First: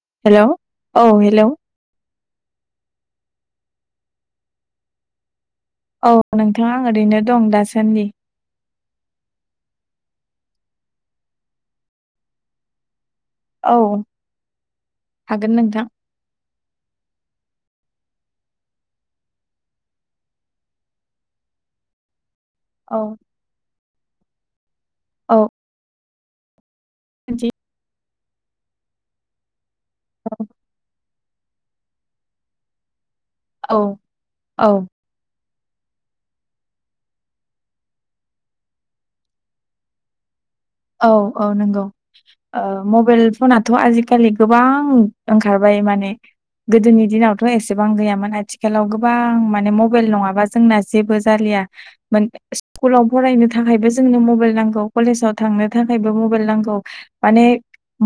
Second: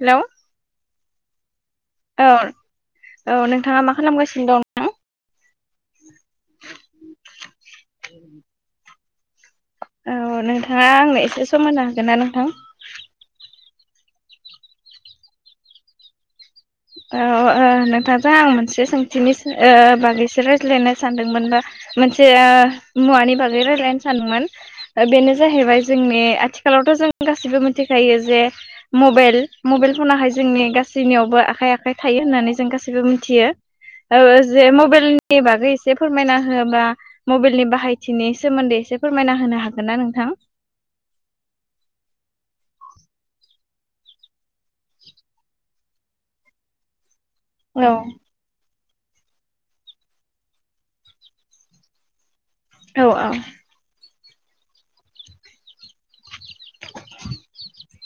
[inaudible] Hello hello औ hello. औ औ नोंथाङा मा खालामगासिनो दं? नोंथां? औ नोंथां आं ओरैनो दं दासान्दि। [inaudible] औ नोंथाङा आंनो एसे सम होनो हागोन ना नोंथां? औ हागोन नोंथां। औ ओ नोंथांजों आं मोनसे सोंथिनि ओ बागैसो रायज्लायनो सानदोंमोनो मोनसे ओ औ मुवानि बागै रायलायनो सानदोंमोन ओ बेनो औ जाहैबाय जोंनि आथिखालावथ' जों गासिबो मिथिखायो जे मबाइल मबाइल फनाहाय जोंनि गासैनियावबो आखाइ आख खाइ थायो होननानै जों गासिबो मिथियो औ ओ जे औ मबेइल नि बागै एसे फोरमायना होबा मबेइलनि बाहायथिनि सोमोन्दै एसे फोरमायना होनो हागोन ना नोंथां? औ औ नोंगौ। ओ मबेइल फनाथ' आजिकालि गोबां ओंखारबाय माने। गोदोनि दिनावथ' एसेबां औ गैयामोन आथि खालाव गोबां माने मबेइल नङाबा जोंना जेबो जालिया औ कुलाव फरायनो थाखायबो जोंनो मबाइल नांगौ कलेजाव थांनो थाखायबो मबाइल नांगौ माने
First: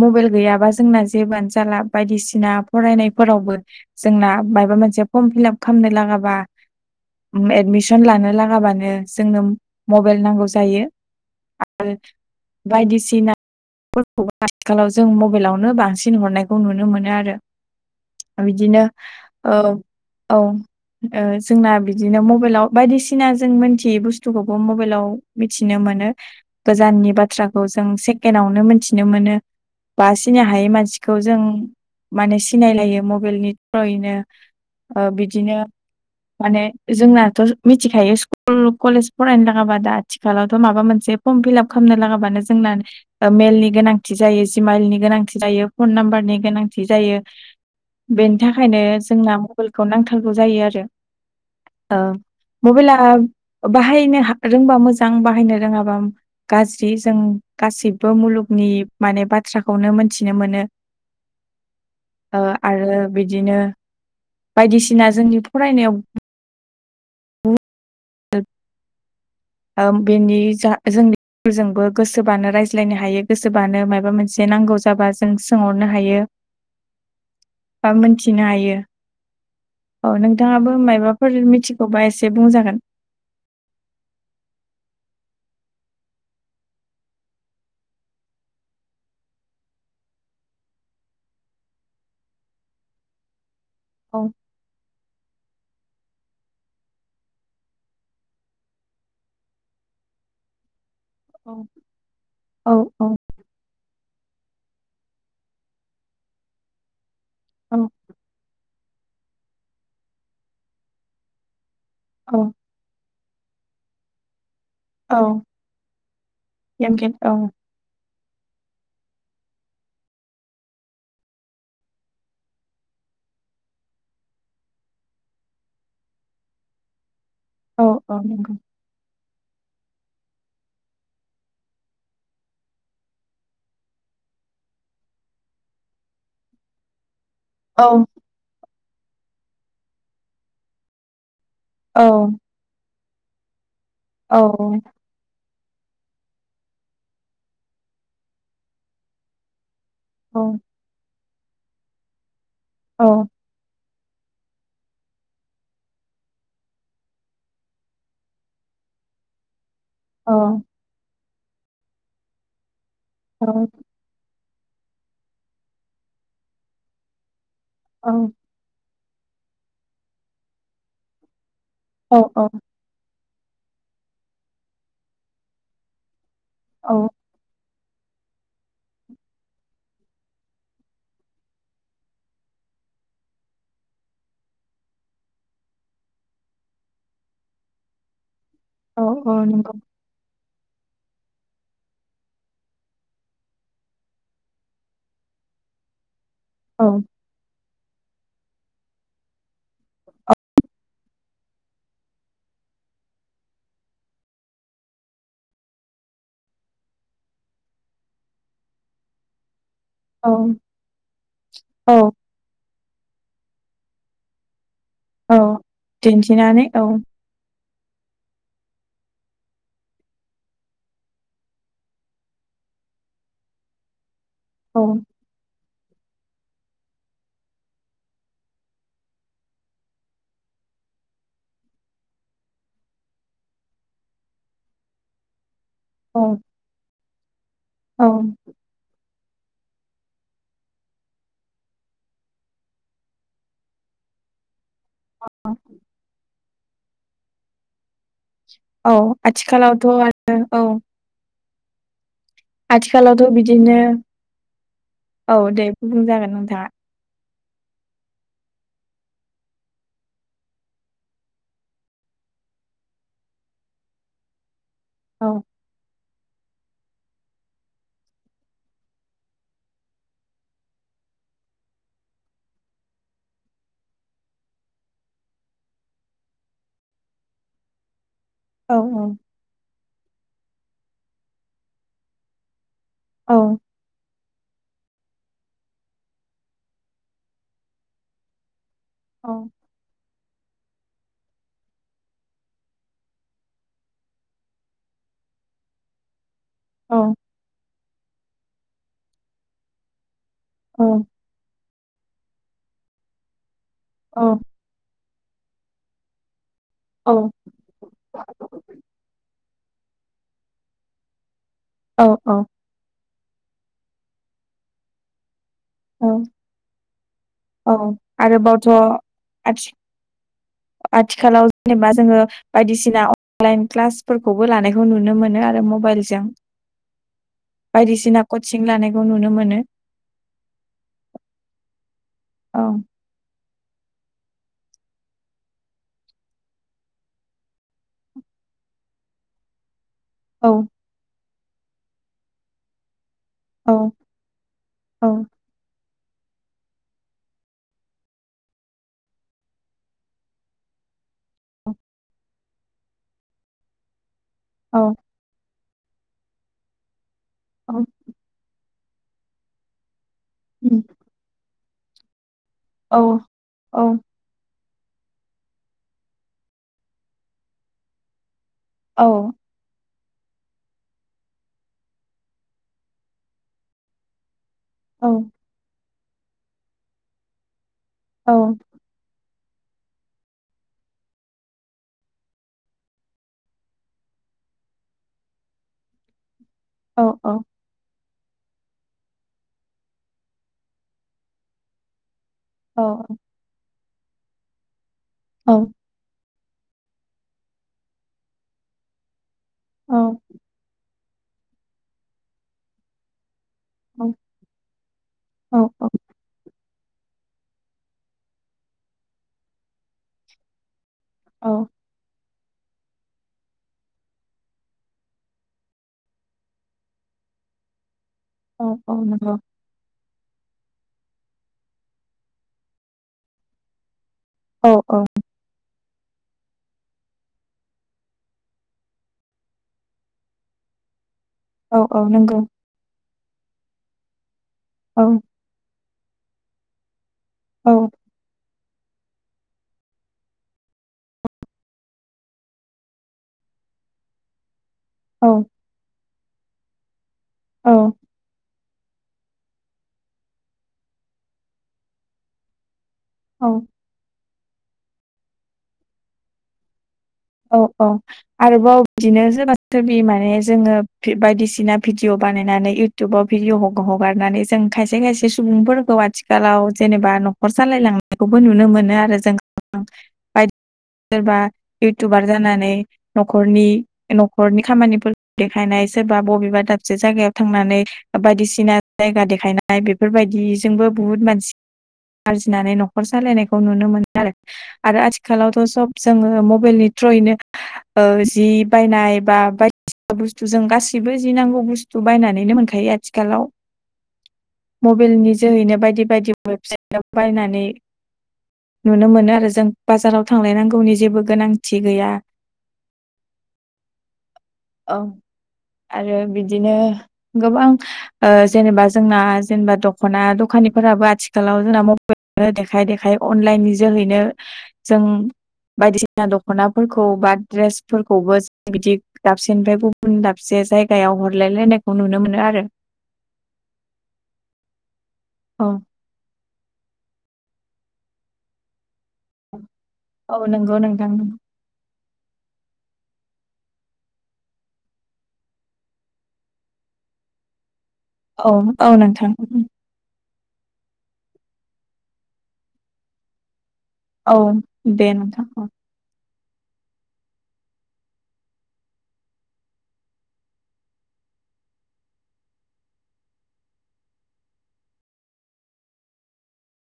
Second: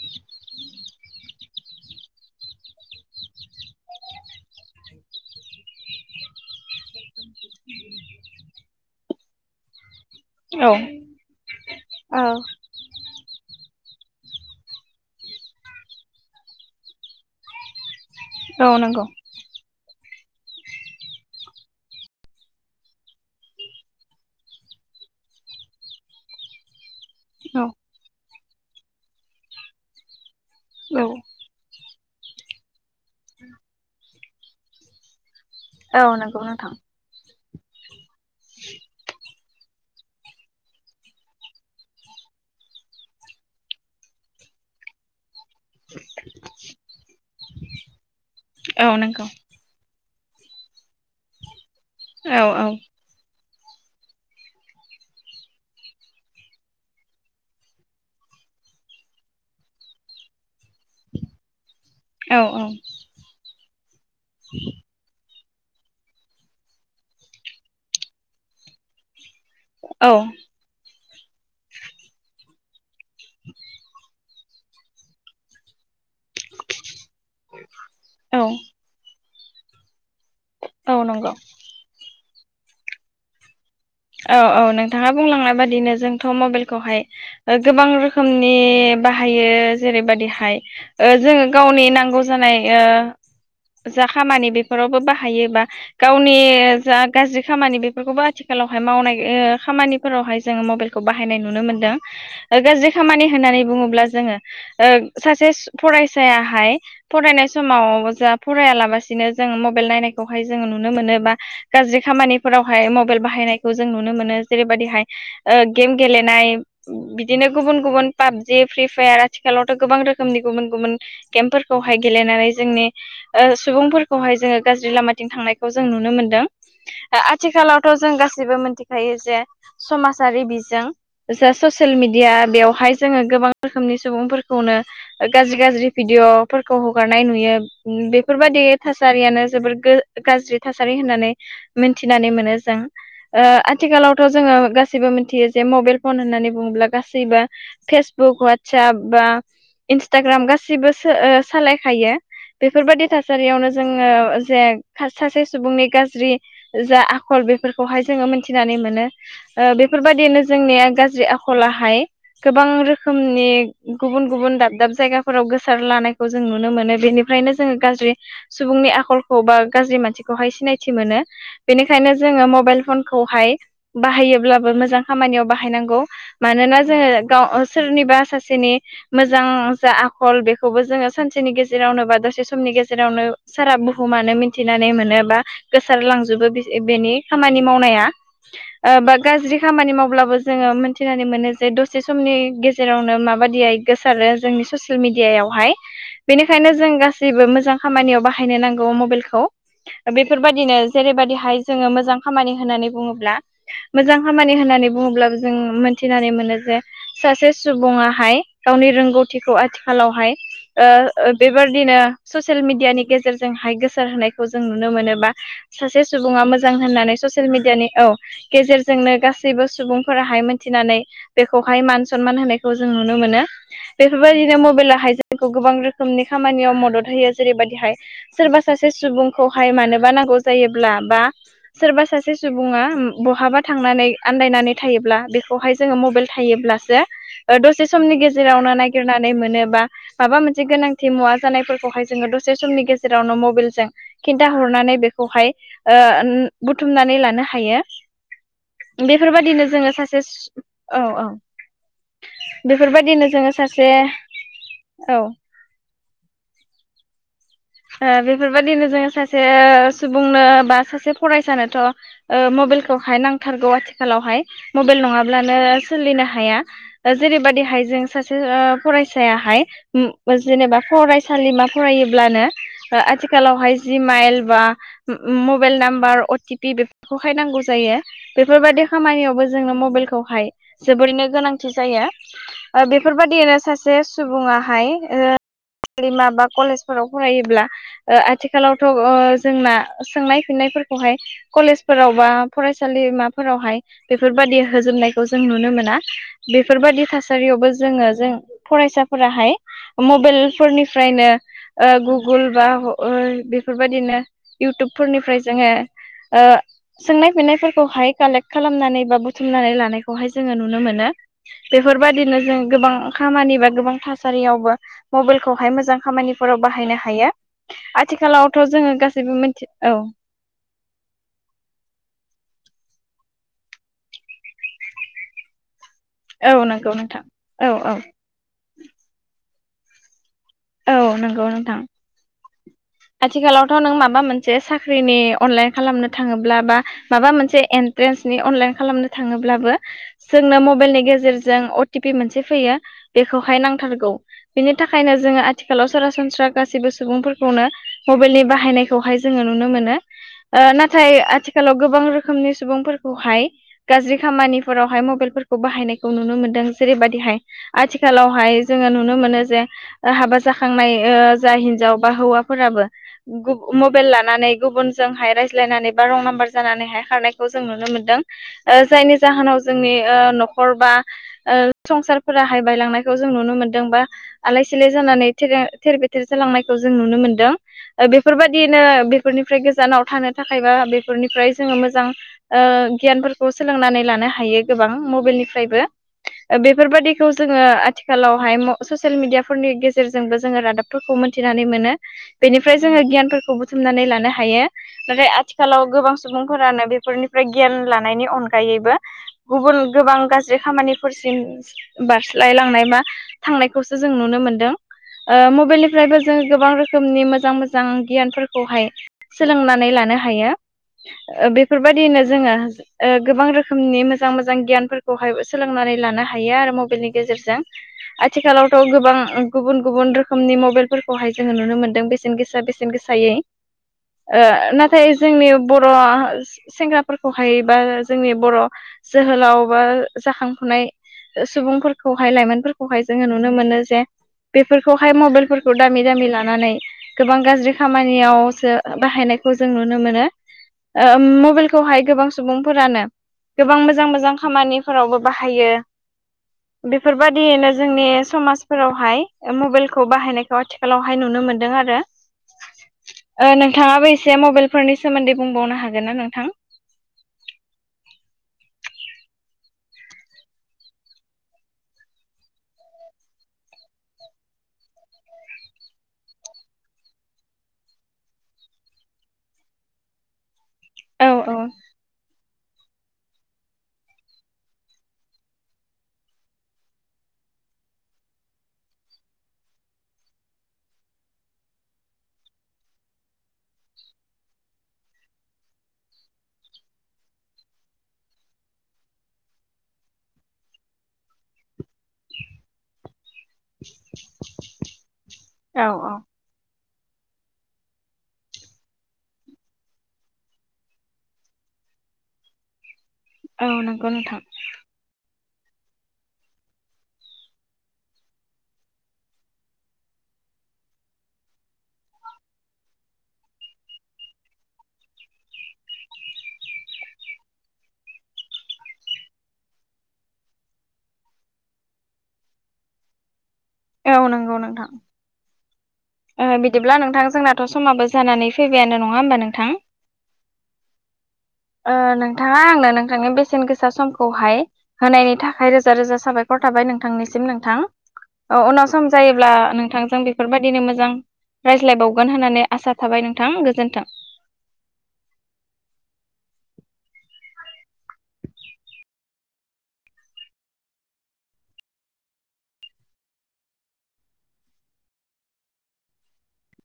मबाइल गैयाबा जोंना जेबोआनो जाला बायदिसिना फरायनायफोरावबो। जोंना मायबा मोनसे फर्म फिलाप खामनो लागाबा उम एडमिसन लानो लागाबानो जोंनो मबाइल नांगौ औ जायो आरो औ बायदिसिना फोरखौबो आथिखालाव जों मबाइलावनो बांसिन हरनायखौ नुनो मोनो आरो। औ बिदिनो नंगौ औ औ। ओ जोंना बिदिनो मबाइलाव बायदिसिना जों मोनथियै बुस्थुखौबो मबाइलाव मिथिनो मोनो गोजाननि औ बाथ्राखौ जों सेकेडआवनो मोनथिनो मोनो बा सिनि हायै औ मानसिखौ जों माने सिनायलायो मबाइलनि थ्रयैनो। बिदिनो औ नंगौ माने नोंथां जोंनाथ' मिथिखायो कुल कलेज फरायनो लागाबा दा आथिखालावथ' माबा मोनसे फर्म फिलाप खामनो लागाबानो जोंना मेइलनि गोनांथि जायो जिमाइलनि गोनांथि जायो। फन नाम्बारनि गोनांथि जायो बेनि थाखायनो औ नंगौ जोंना बेइलखौ नांथारगौ जायो आरो ओ औ मबाइला बाहायनो हा रोंबा मोजां बाहायनो रोङाबा गाज्रि जों गासिब्बो मुलुगनि माने बाथ्राखौनो मोनथिनो मोनो। औ ओ आरो बिदिनो बायदिसिना जोंनि फरायनायाव [unintelligible] ओ औ औ बेनि जा जोंनि जोंजोंबो गोसोबानो राय ज्लायनो हायो गोसोबानो माबा मोनसे नांगौ जाबा जों सोंहरनो हायो बा मिथिनो हायो। औ नोंथाङाबो नंगौ औ माबाफोर मिथिगौबा एसे बुंजागोन। औ औ नोंथाङा बुंलांनाय बादिनो जोंथ' मबाइलखौहाय। ओ गोबां रोखोमनि बाहायो जेरैबादिहाय ओ जोङो गावनि नांगौ जानाय ओ जा औ खामानि बे न'रावबो बाहायोबा गावनि जा गाज्रि खामानि बेफोरखौबो आथिखालाव हाय मावनाय ओ खामानिफोरावहाय जोङो मबाइलखौ बाहायनाय औ नुनो मोनदों। औ गाज्रि खामानि होननानै बुङोब्ला जोङो ओ सासे फरायसायाहाय फरायनाय औ समाव जा फरायालाबसिनो जोङो मबाइल नायनायखौहाय जोङो नुनो मोनो बा गाज्रि औ खामानिफोरावहाय मबाइल बाहायनायखौ जों नुनो मोनो। जेरैबायदिहाय औ ओ गेम गेलेनाय एमकेट औ बिदिनो गुबुन गुबुन पाबजि फ्रि फायार आथिखालावथ' गोबां रोखोमनि गुबुन गुबुन गेमफोरखौहाय गेलेनानै जोंनि ओ सुबुंफोरखौहाय जोङो गाज्रि लामाथिं थांनायखौ जों नुनो मोनदों। ओ औ आथिखालावथ' जों औ नंगौ गासिबो मिथिखायो जे समाजारि बिजों जा ससियेल मिडिया बेवहाय जोङो गोबां रोखोमनि सुबुंफोरखौनो गाज्रि गाज्रि भिदिअफोरखौ हगारनाय नुयो। औ बेफोरबादि थासारियानो जोबोर गो गाज्रि थासारि होननानै औ मिथिनानै मोनो जों ओ आथिखालावथ' औ जोङो गासिबो मिथियो जे मबाइल फन होननानै बुङोब्ला गासैबो फेसबुक वाटसएप बा औ इन्सटाग्राम गासिबो सो ओ सालायखायो बेफोरबायदि औ थासारियावनो जोङो जे खायसे खायसे सुबुंनि गाज्रि जा आखल बे फोरखौहाय जोङो मिथिनानै मोनो ओ औ बेफोरबायदिनो जोंनिया गाज्रि आ खलाहाय गोबां रोखोमनि गुबुन गुबुन दाब दाब जायगाफोराव गोसार लानायखौ जों नुनो मोनो बेनिफ्रायनो जोङो गाज्रि सुबुंनि आखलखौ बा गाज्रि मानसिखौहाय सिनायथि मोनो बेनिखायनो औ जोङो मबाइल फनखौहाय बाहायोब्लाबो मोजां खामानियाव बाहायनांगौ। मानोना औ जोङो गाव सोरनिबा सासेनि मोजां जा आखल बेखौबो जोङो सानसेनि गेजेरावनो बा दसे समनि गेजेरावनो सारा बुहुमानो मिथिनानै मोनोबा गोसारलांजोबो बेनि खामानि मावनाया औ बा औ गाज्रि नंगौ खामानि मावब्लाबो जोङो मोनथिनानै मोनो जे दसे समनि गेजेरावनो माबादियै गोसारो जोंनि ससियेल मिडियायावहाय। बेनिखायनो औ जों गासै बो मोजां खामानियाव बाहायनो नांगौ मबाइलखौ बेफोरबायदिनो जेरैबायदिहाय जोङो मोजां खामानि होननानै बुङोब्ला मोजां खामानि होननानै बुङोब्लाबो जों मोनथिनानै मोनो जे सासे सुबुङाहाय गावनि रोंगौथि थिखौ औ आथिखालावहाय औ बेबायदिनो ससियेल मिडियानि गेजेरजोंहाय गोसार होनायखौ जों नुनो मोनोबा औ सासे सुबुङा दिन्थिनानै मोजां औ होननानै ससियेल मिडियानि औ गेजेरजोंनो गासैबो सुबुंफोराहाय मिथिनानै बेखौहाय मान सनमान होनायखौ जों नुनो मोनो बेफोरबायदिनो औ मबाइलाहाय जों खौ गोबां रोखोमनि खामानियाव मदद होयो जेरैबायदिहाय सोरबा सासे सुबुंखौहाय मानोबा नांगौ जायोब्ला बा सोरबा सासे सुबुङा बहाबा थांनानै आन्दायनानै थायोब्ला बेखौ खौहाय जोङो मबाइल औ थायोब्लासो ओ दसे औ समनि गेजेरावनो नागिरनानै मोनो बा माबा मोनसे गोनांथि मुवा जानायफोरखौहाय जोङो दसे समनि गेजेरावनो मबाइलजों खिन्थाहरनानै बेखौहाय ओ बुथुमनानै लानो हायो। औ बेफोरबायदिनो आथिखालावथ' जोङो सासे आरो सु औ औ बेफोरबायदिनो आथिखालावथ' जोङो बिदिनो सासे औ दे गुबुन जागोन नोंथाङा बेफोरबायदिनो जोङो सासे सुबुंनो बा सासे फरायसानोथ' मबाइलखौहाय नांथारगौ आथिखालावहाय मबाइल औ नङाब्लानो सोलिनो हाया? जेरैबादिहाय जों सासे फरायसायाहाय जेनेबा फरायसालिमा फरायोब्लानो आथिखालावहाय जि माइल बा मबाइल नाम्बार अटिपि बेफोरखौहाय नांगौ जायो औ बेफोरबायाददि खामानियावबो जोंनो मबाइलखौहाय जोबोरैनो गोनांथि जायो बेफोरबायदियनो औ सासे जे सुबुङाहाय फलिमा बा कलेजफोराव फरायोब्ला आथिखालावथ' औ जोंना सोंनाय फिननायफोरखौ खौहाय कलेजफोराव बा फरायसालिमाफोरावहाय बेफोरबादि होजोबनायखौ जों नुनो मोना। बेफोरबादि औ थासारियावबो जोङो जों फरायसाफोराहाय मबाइल औ फोरनिफ्रायनो गुगोल बा बेफोरबायदिनो औ इउटुबफोरनिफ्राय जोङो सोंनाय औ फिन्नायफोरखौहाय कालेक्ट खालामनानै बा बुथुमनानै लानायखौहाय जोङो नुनो मोनो औ बेफोरबायदिनो जों गोबां खामानि बा गोबां थासारियावबो मबाइलखौहाय मोजां औ खामानिफोराव बाहायनो हायो औ आथिखालावथ' आरोबावथ' जोङो गासैबो आथि मिथि औ आथिखालाव जेनेबा जोङो बायदिसिना अनलाइन क्लासफोरखौबो लानायखौ नुनो मोनो आरो मबाइलजों। औ नंगौ नोंथां औ औ। बायदिसिना कचिं लानायखौ नुनो मोनो। औ नंगौ नोंथां। औ आथिखालावथ' नों माबा मोनसे साख्रिनि अनलाइन खालामनो थाङोब्ला बा माबा मोनसे एन्ट्रेन्सनि अनलाइन खालामनो थाङोब्लाबो औ जोंनो मबाइलनि गेजेरजों अ टि पि मोनसे फैयो बेखौहाय औ नांथारगौ बेनि औ थाखायनो जोङो आथिखालाव सरासनस्रा गासैबो सुबुंफोरखौनो मबाइलनि बाहायनायखौहाय जोङो नुनो मोनो। नाथाय आथिखालाव गोबां रोखोमनि सुबुंफोरखौहाय गाज्रि औ खामानिफोरावहाय मबाइलफोरखौ बाहायनायखौ नुनो मोनदों जेरैबायदिहाय औ आथिखालावहाय जोङो नुनो मोनो जे हाबा उम जाखांनाय जा हिनजाव बा हौवा फोराबो औ औ मबाइल नानै गुबुनजोंहाय रायज्लायनानै बा रं नाम्बार जानानैहाय खारनायखौ जों नुनो मोनदों। औ जायनि जाहोनाव जोंनि न'खर बा संसारफोरााहाय बायलांनायखौ जों नुनो मोनदों बा आलाय सिलाय औ जानानै थ थेर बेथेर जालांनायखौ जों नुनो मोनदों बेफोरबायदि बिनो बेफोरनिफ्राय गोजानाव थानो थाखाय बा बेफोरनिफ्राय जोङो मोजां गियानफोरखौ सोलोंनानै लानो हायो गोबां मबाइलनिफ्रायबो बेफोरबादिखौ जोङो आथिखालावहाय ससियेल मिडियाफोरनि गेजे गेजेरजोंबो जोङो रादाबफोरखौ मोनथिनानै मोनो बेनिफ्राय औ जोङो गियानफोरखौ बुथुमनानै लानो हायो नाथाय औ आथिखालाव गोबां सुबुंफोरानो बेफोरनिफ्राय गियान लानायनि अनगायैबो गुबुन गोबां औ गाज्रि खामानिफोरसिम बारस्लायलांनाय बा थांनाय खौसो जों औ नुनो मोनदों औ मबाइलनिफ्रायबो जोंङो गोबां रोखोम रोखोमनि मोजां मोजां गियानफोरखौहाय सोलोंनानै लानो हायो औ बे बेबायदिनो जोङो ओ गोबां रोखोमनि मोजां मोजां गियानफोरखौहाय सोलोंनानै लानो हायो आरो मबाइलनि गेजेरजों औ आथिखालावथ' औ गोबां नंगौ गुबुन गुबुन रोखोमनि मबाइलफोरखौहाय जोङो नुनो मोनदों बेसेन गोसा बेसेन गोसायै ओ औ औ नाथाय जोंनि बर' सेंग्राफोरखौहाय‌ बा जोंनि बर' जोहोलाव बा जाखांफुनाय औ औ सुबुंफोरखौहाय नंगौ लाइमोनफोरखौहाय जोङो नुनो मोनो जे औ बेफोरखौहाय मबाइलफोरखौ दामि दामि लानानै गोबां औ गाज्रि खामानि नियावसो बाहायनायखौ जों नुनो मोनो ओ मबाइलखौहाय गोबां सुबुंफोरानो गोबां मोजां मोजां खामानि फोरावबो औ बाहायो बेफोरबादियैनो जोंनि समाजफोराव मबाइलखौ बाहायनायखौ आथिखालावहाय नुनो मोनदों आरो ओ औ नोंथाङाबो एसे मबाइलफोरनि सोमोन्दै बुंबावनो हागोन ना नोंथां? अ अ आरोबाव बिदिनो सोरबा सोरबि माने जोङो भि बायदिसिना भिडिअ बानायनानै इउ इउटुबाव भिडिअ ह-हगारनानै जों खायसे खायसे सुबुंफोरखौ आथिखालाव जेनेबा न'खर सालायलां नायखौबो नुनो मोनो आरो जों बायदि औ सोरबा इउटुबार जानानै न'खरनि न'खरनि खामानिफोरखो देखायनाय सोरबा बबेबा दाबसे जायगायाव थांनानै बायदिसिना जायगा देखायनाय बेफोरबायदिजोंबो बुहुत मानसि आरजिनानै न'खर सालायनायखौ नुनो मोनो आरो आरो आथिखालावथ' सब जोङो मब मबेलनि ट्र'यैनो ओ जि बायनाय बा बायदिसिना बुस्थु जों गासैबो जि नांगौ बुस्थु बायनानैनो मोनखायो आथिखालाव मबेलनि जोहैनो बायदि बायदि औ वेबसाइटाव बायनानै नुनो मोनो आरो जों बाजाराव थांलायनांगौनि जेबो गोनांथि गैया औ नंगौ नोंथां औ आरो बिदिनो गोबां ओ जेनेबा जोंना जेनेबा दख'ना दखानिफोराबो आथिखालाव जोंना म मबेलखोनो देखाय देखाय अनलाइन नि जोहैनो जों बायदिसिना बा दख'नाफोरखौ बा ड्रेसफोरखौबो जों बिदि दाबसेनिफ्राय गुबुन दाबसे जायगायाव हरलायलायनायखौ नुनो मोनो आरो औ नंगौ नोंथां औ ओ बिदिब्ला नोंथां जोंनाथ' समाबो जानानै फैबायानो नङा होमबा नोंथां? औ नंगौ नोंथां ओ नोंथाङा आंनो नोंथांनि बेसेन गोसा समखौहाय होनायनि थाखाय रोजा रोजा साबायखर थाबाय नोंथांनिसिम नोंथां औ उनाव सम जायोब्ला नोंथांजों बेफ फोरबायदिनो मोजां रायज्लायबावगोन होननानै आसा थाबाय नोंथां गोजोन्थों औ दे नोंथां